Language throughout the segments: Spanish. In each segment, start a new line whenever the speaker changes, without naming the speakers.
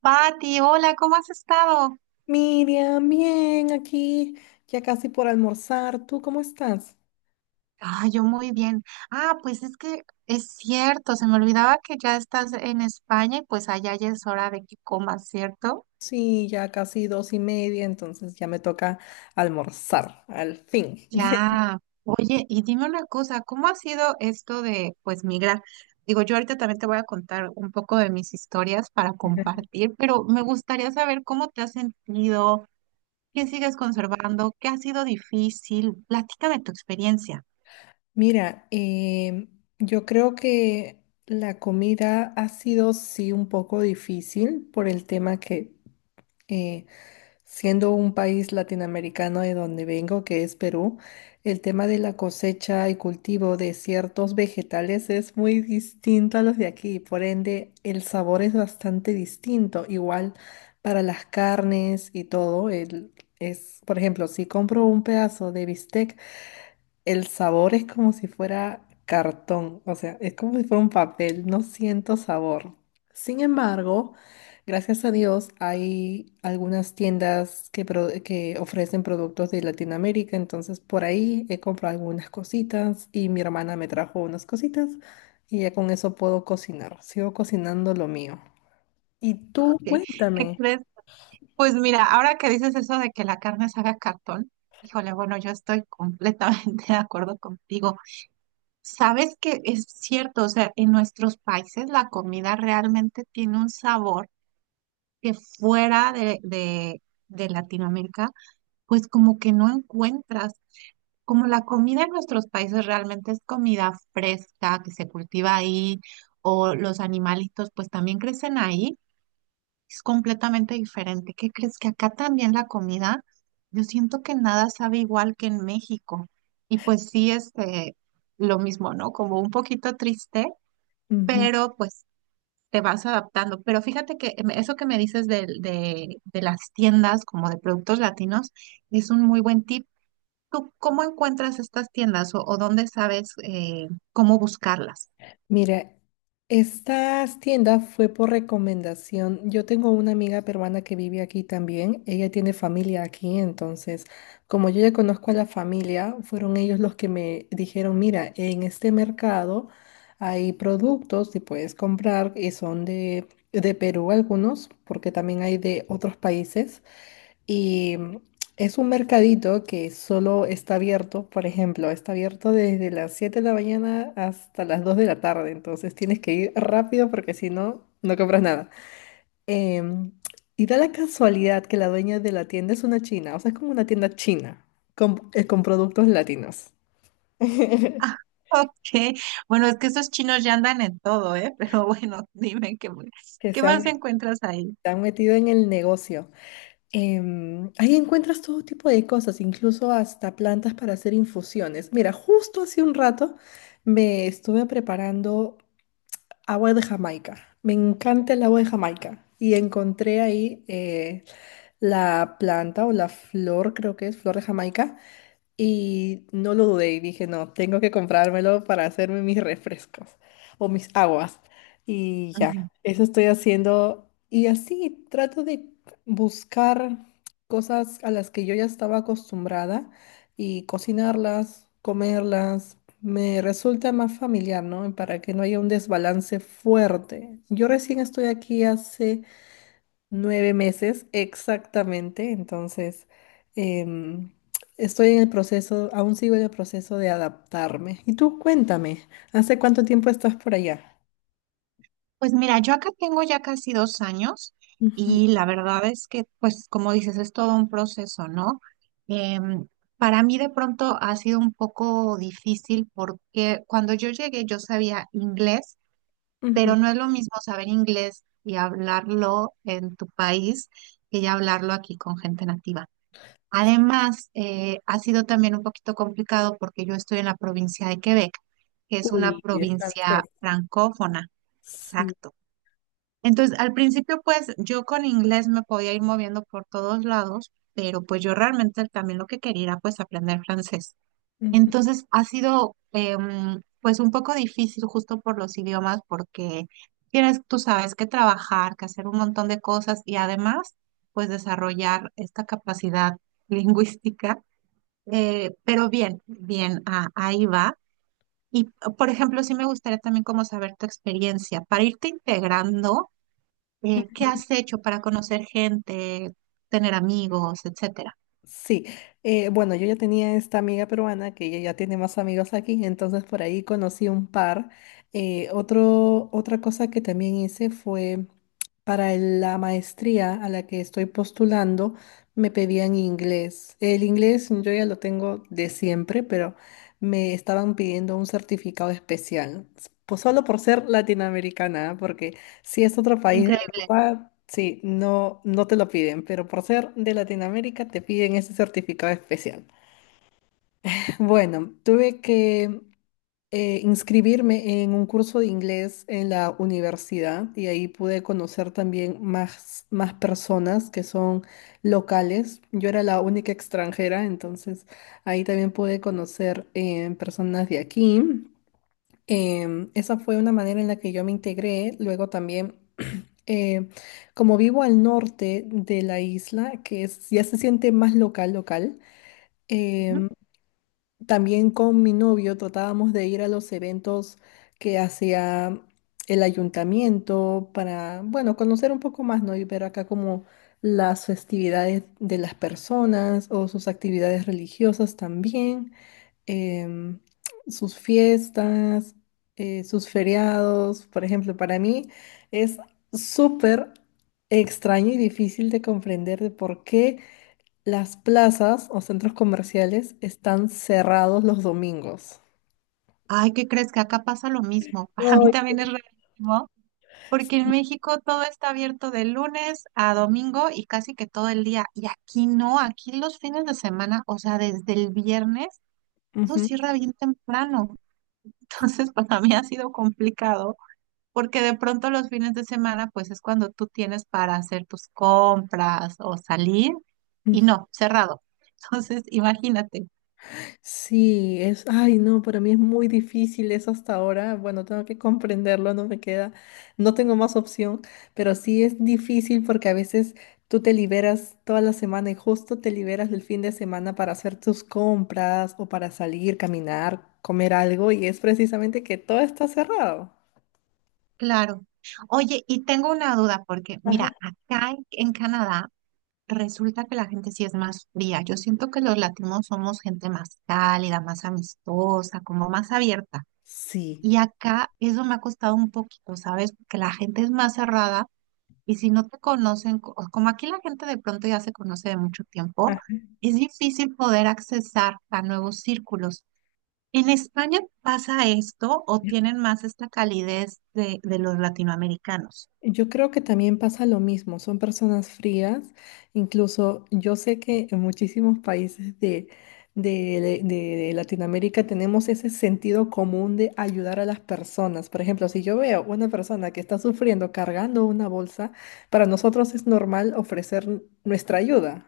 Pati, hola, ¿cómo has estado?
Miriam, bien, aquí ya casi por almorzar. ¿Tú cómo estás?
Ah, yo muy bien. Ah, pues es que es cierto, se me olvidaba que ya estás en España y pues allá ya es hora de que comas, ¿cierto?
Sí, ya casi 2:30, entonces ya me toca almorzar, al fin.
Ya. Oye, y dime una cosa, ¿cómo ha sido esto de pues migrar? Digo, yo ahorita también te voy a contar un poco de mis historias para compartir, pero me gustaría saber cómo te has sentido, qué sigues conservando, qué ha sido difícil. Platícame tu experiencia.
Mira, yo creo que la comida ha sido sí un poco difícil por el tema que eh, siendo un país latinoamericano de donde vengo, que es Perú, el tema de la cosecha y cultivo de ciertos vegetales es muy distinto a los de aquí, por ende el sabor es bastante distinto, igual para las carnes y todo, es, por ejemplo, si compro un pedazo de bistec, el sabor es como si fuera cartón, o sea, es como si fuera un papel, no siento sabor. Sin embargo, gracias a Dios hay algunas tiendas que ofrecen productos de Latinoamérica, entonces por ahí he comprado algunas cositas y mi hermana me trajo unas cositas y ya con eso puedo cocinar, sigo cocinando lo mío. Y tú,
¿Qué, qué
cuéntame.
crees? Pues mira, ahora que dices eso de que la carne se haga cartón, híjole, bueno, yo estoy completamente de acuerdo contigo. Sabes que es cierto, o sea, en nuestros países la comida realmente tiene un sabor que de Latinoamérica, pues como que no encuentras. Como la comida en nuestros países realmente es comida fresca que se cultiva ahí, o los animalitos pues también crecen ahí. Es completamente diferente. ¿Qué crees que acá también la comida? Yo siento que nada sabe igual que en México. Y pues sí, este, lo mismo, ¿no? Como un poquito triste, pero pues te vas adaptando. Pero fíjate que eso que me dices de las tiendas como de productos latinos es un muy buen tip. ¿Tú cómo encuentras estas tiendas o dónde sabes cómo buscarlas?
Mira, estas tiendas fue por recomendación. Yo tengo una amiga peruana que vive aquí también. Ella tiene familia aquí, entonces, como yo ya conozco a la familia, fueron ellos los que me dijeron, mira, en este mercado hay productos que puedes comprar y son de Perú algunos, porque también hay de otros países. Y mm, es un mercadito que solo está abierto, por ejemplo, está abierto desde las 7 de la mañana hasta las 2 de la tarde, entonces tienes que ir rápido porque si no, no compras nada. Em, y da la casualidad que la dueña de la tienda es una china, o sea, es como una tienda china con productos latinos que
Ah, ok. Bueno, es que esos chinos ya andan en todo, ¿eh? Pero bueno, dime qué
se han,
más
se
encuentras ahí.
han metido en el negocio. Ahí encuentras todo tipo de cosas, incluso hasta plantas para hacer infusiones. Mira, justo hace un rato me estuve preparando agua de Jamaica. Me encanta el agua de Jamaica. Y encontré ahí la planta o la flor, creo que es flor de Jamaica, y no lo dudé y dije, no, tengo que comprármelo para hacerme mis refrescos o mis aguas. Y ya,
Ujú.
eso estoy haciendo. Y así trato de buscar cosas a las que yo ya estaba acostumbrada y cocinarlas, comerlas. Me resulta más familiar, ¿no? Para que no haya un desbalance fuerte. Yo recién estoy aquí hace nueve meses, exactamente. Entonces, em, estoy en el proceso, aún sigo en el proceso de adaptarme. Y tú, cuéntame, ¿hace cuánto tiempo estás por allá?
Pues mira, yo acá tengo ya casi 2 años,
Ujú,
y la verdad es que, pues como dices, es todo un proceso, ¿no? Em, para mí de pronto ha sido un poco difícil porque cuando yo llegué yo sabía inglés,
ujú.
pero no es lo mismo saber inglés y hablarlo en tu país que ya hablarlo aquí con gente nativa. Además, ha sido también un poquito complicado porque yo estoy en la provincia de Quebec, que es una
Uy, es
provincia
francés.
francófona.
Sí.
Exacto. Entonces, al principio, pues yo con inglés me podía ir moviendo por todos lados, pero pues yo realmente también lo que quería era pues aprender francés.
Ujú.
Entonces ha sido pues un poco difícil justo por los idiomas porque tienes, tú sabes, que trabajar, que hacer un montón de cosas y además pues desarrollar esta capacidad lingüística. Pero ahí va. Y por ejemplo, sí me gustaría también como saber tu experiencia para irte integrando, ¿qué has hecho para conocer gente, tener amigos, etcétera?
Sí, bueno, yo ya tenía esta amiga peruana que ella ya tiene más amigos aquí, entonces por ahí conocí un par. Otra cosa que también hice fue para la maestría a la que estoy postulando, me pedían inglés. El inglés yo ya lo tengo de siempre, pero me estaban pidiendo un certificado especial, pues solo por ser latinoamericana, ¿ah? Porque si es otro país de
Increíble.
Europa, sí, no, no te lo piden, pero por ser de Latinoamérica te piden ese certificado especial. Bueno, tuve que inscribirme en un curso de inglés en la universidad y ahí pude conocer también más personas que son locales. Yo era la única extranjera, entonces ahí también pude conocer personas de aquí. Esa fue una manera en la que yo me integré. Luego también eh, como vivo al norte de la isla, ya se siente más local, local, em, también con mi novio tratábamos de ir a los eventos que hacía el ayuntamiento para, bueno, conocer un poco más, ¿no? Y ver acá como las festividades de las personas o sus actividades religiosas también em, sus fiestas, sus feriados. Por ejemplo, para mí es súper extraño y difícil de comprender de por qué las plazas o centros comerciales están cerrados los domingos.
Ay, ¿qué crees que acá pasa lo mismo? Para mí
Ay.
también es rarísimo, porque en México todo está abierto de lunes a domingo y casi que todo el día. Y aquí no, aquí los fines de semana, o sea, desde el viernes, todo
Ujú.
cierra bien temprano. Entonces, para mí ha sido complicado, porque de pronto los fines de semana, pues es cuando tú tienes para hacer tus compras o salir, y no, cerrado. Entonces, imagínate.
Sí, es, ay, no, para mí es muy difícil eso hasta ahora. Bueno, tengo que comprenderlo, no me queda, no tengo más opción, pero sí es difícil porque a veces tú te liberas toda la semana y justo te liberas del fin de semana para hacer tus compras o para salir, caminar, comer algo y es precisamente que todo está cerrado.
Claro. Oye, y tengo una duda porque,
Ajá.
mira, acá en Canadá resulta que la gente sí es más fría. Yo siento que los latinos somos gente más cálida, más amistosa, como más abierta.
Sí.
Y acá eso me ha costado un poquito, ¿sabes? Porque la gente es más cerrada y si no te conocen, como aquí la gente de pronto ya se conoce de mucho tiempo,
Ajá.
es difícil poder accesar a nuevos círculos. ¿En España pasa esto o tienen más esta calidez de los latinoamericanos?
Yo creo que también pasa lo mismo, son personas frías, incluso yo sé que en muchísimos países de Latinoamérica tenemos ese sentido común de ayudar a las personas. Por ejemplo, si yo veo una persona que está sufriendo cargando una bolsa, para nosotros es normal ofrecer nuestra ayuda.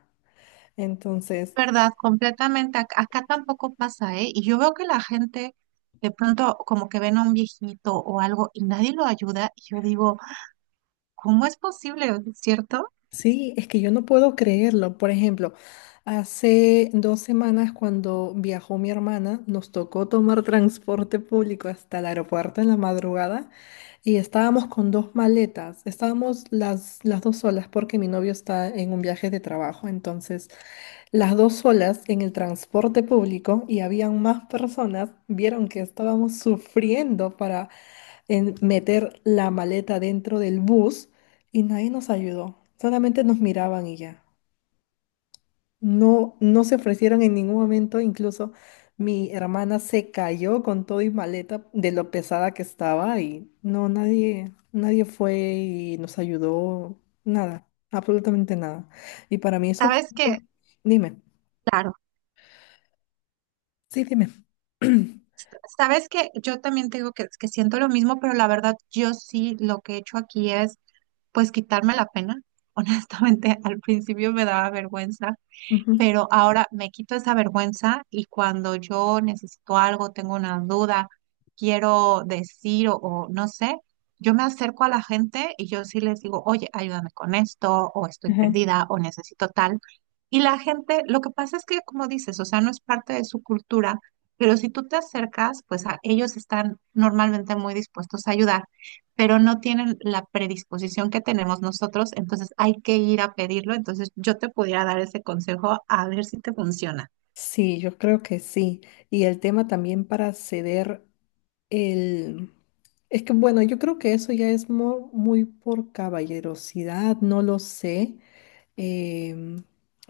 Entonces,
Verdad, completamente. Acá, tampoco pasa, ¿eh? Y yo veo que la gente de pronto como que ven a un viejito o algo y nadie lo ayuda. Y yo digo, ¿cómo es posible? ¿Cierto?
sí, es que yo no puedo creerlo. Por ejemplo, hace 2 semanas cuando viajó mi hermana, nos tocó tomar transporte público hasta el aeropuerto en la madrugada y estábamos con dos maletas. Estábamos las dos solas porque mi novio está en un viaje de trabajo. Entonces, las dos solas en el transporte público y habían más personas, vieron que estábamos sufriendo en meter la maleta dentro del bus y nadie nos ayudó. Solamente nos miraban y ya. No, no se ofrecieron en ningún momento. Incluso mi hermana se cayó con todo y maleta de lo pesada que estaba y no, nadie, nadie fue y nos ayudó. Nada, absolutamente nada. Y para mí eso fue...
Sabes que,
Dime,
claro,
sí, dime.
sabes que yo también te digo que siento lo mismo, pero la verdad yo sí lo que he hecho aquí es pues quitarme la pena. Honestamente, al principio me daba vergüenza.
Ujú,
Pero ahora me quito esa vergüenza y cuando yo necesito algo, tengo una duda, quiero decir o no sé, yo me acerco a la gente y yo sí les digo, oye, ayúdame con esto, o estoy
ajá.
perdida, o necesito tal. Y la gente, lo que pasa es que, como dices, o sea, no es parte de su cultura, pero si tú te acercas, pues a, ellos están normalmente muy dispuestos a ayudar, pero no tienen la predisposición que tenemos nosotros, entonces hay que ir a pedirlo, entonces yo te pudiera dar ese consejo a ver si te funciona.
Sí, yo creo que sí. Y el tema también para ceder el... Es que bueno, yo creo que eso ya es muy por caballerosidad, no lo sé. Em,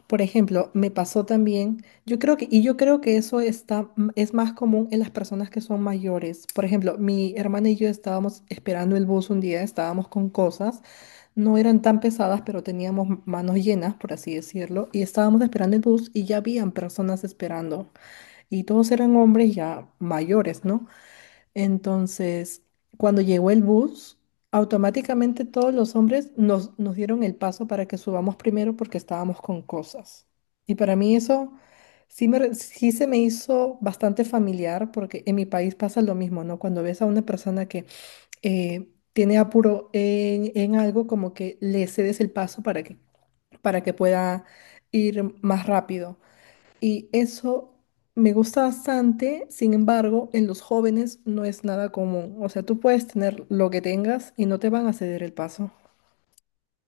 por ejemplo, me pasó también, y yo creo que eso está, es más común en las personas que son mayores. Por ejemplo, mi hermana y yo estábamos esperando el bus un día, estábamos con cosas, no eran tan pesadas, pero teníamos manos llenas, por así decirlo, y estábamos esperando el bus y ya habían personas esperando, y todos eran hombres ya mayores, ¿no? Entonces, cuando llegó el bus, automáticamente todos los hombres nos, nos dieron el paso para que subamos primero porque estábamos con cosas. Y para mí eso sí, sí se me hizo bastante familiar porque en mi país pasa lo mismo, ¿no? Cuando ves a una persona que tiene apuro en algo, como que le cedes el paso para que pueda ir más rápido. Y eso me gusta bastante, sin embargo, en los jóvenes no es nada común. O sea, tú puedes tener lo que tengas y no te van a ceder el paso.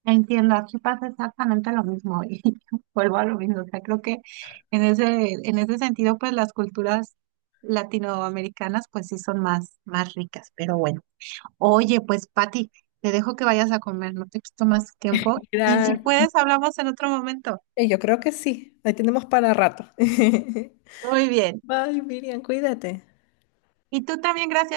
Entiendo, aquí pasa exactamente lo mismo y vuelvo a lo mismo, o sea, creo que en ese sentido, pues las culturas latinoamericanas, pues sí son más ricas, pero bueno. Oye, pues Pati, te dejo que vayas a comer, no te quito más tiempo y si
Gracias.
puedes, hablamos en otro momento.
Yo creo que sí, ahí tenemos para rato.
Muy bien.
Bye, Miriam, cuídate.
Y tú también, gracias.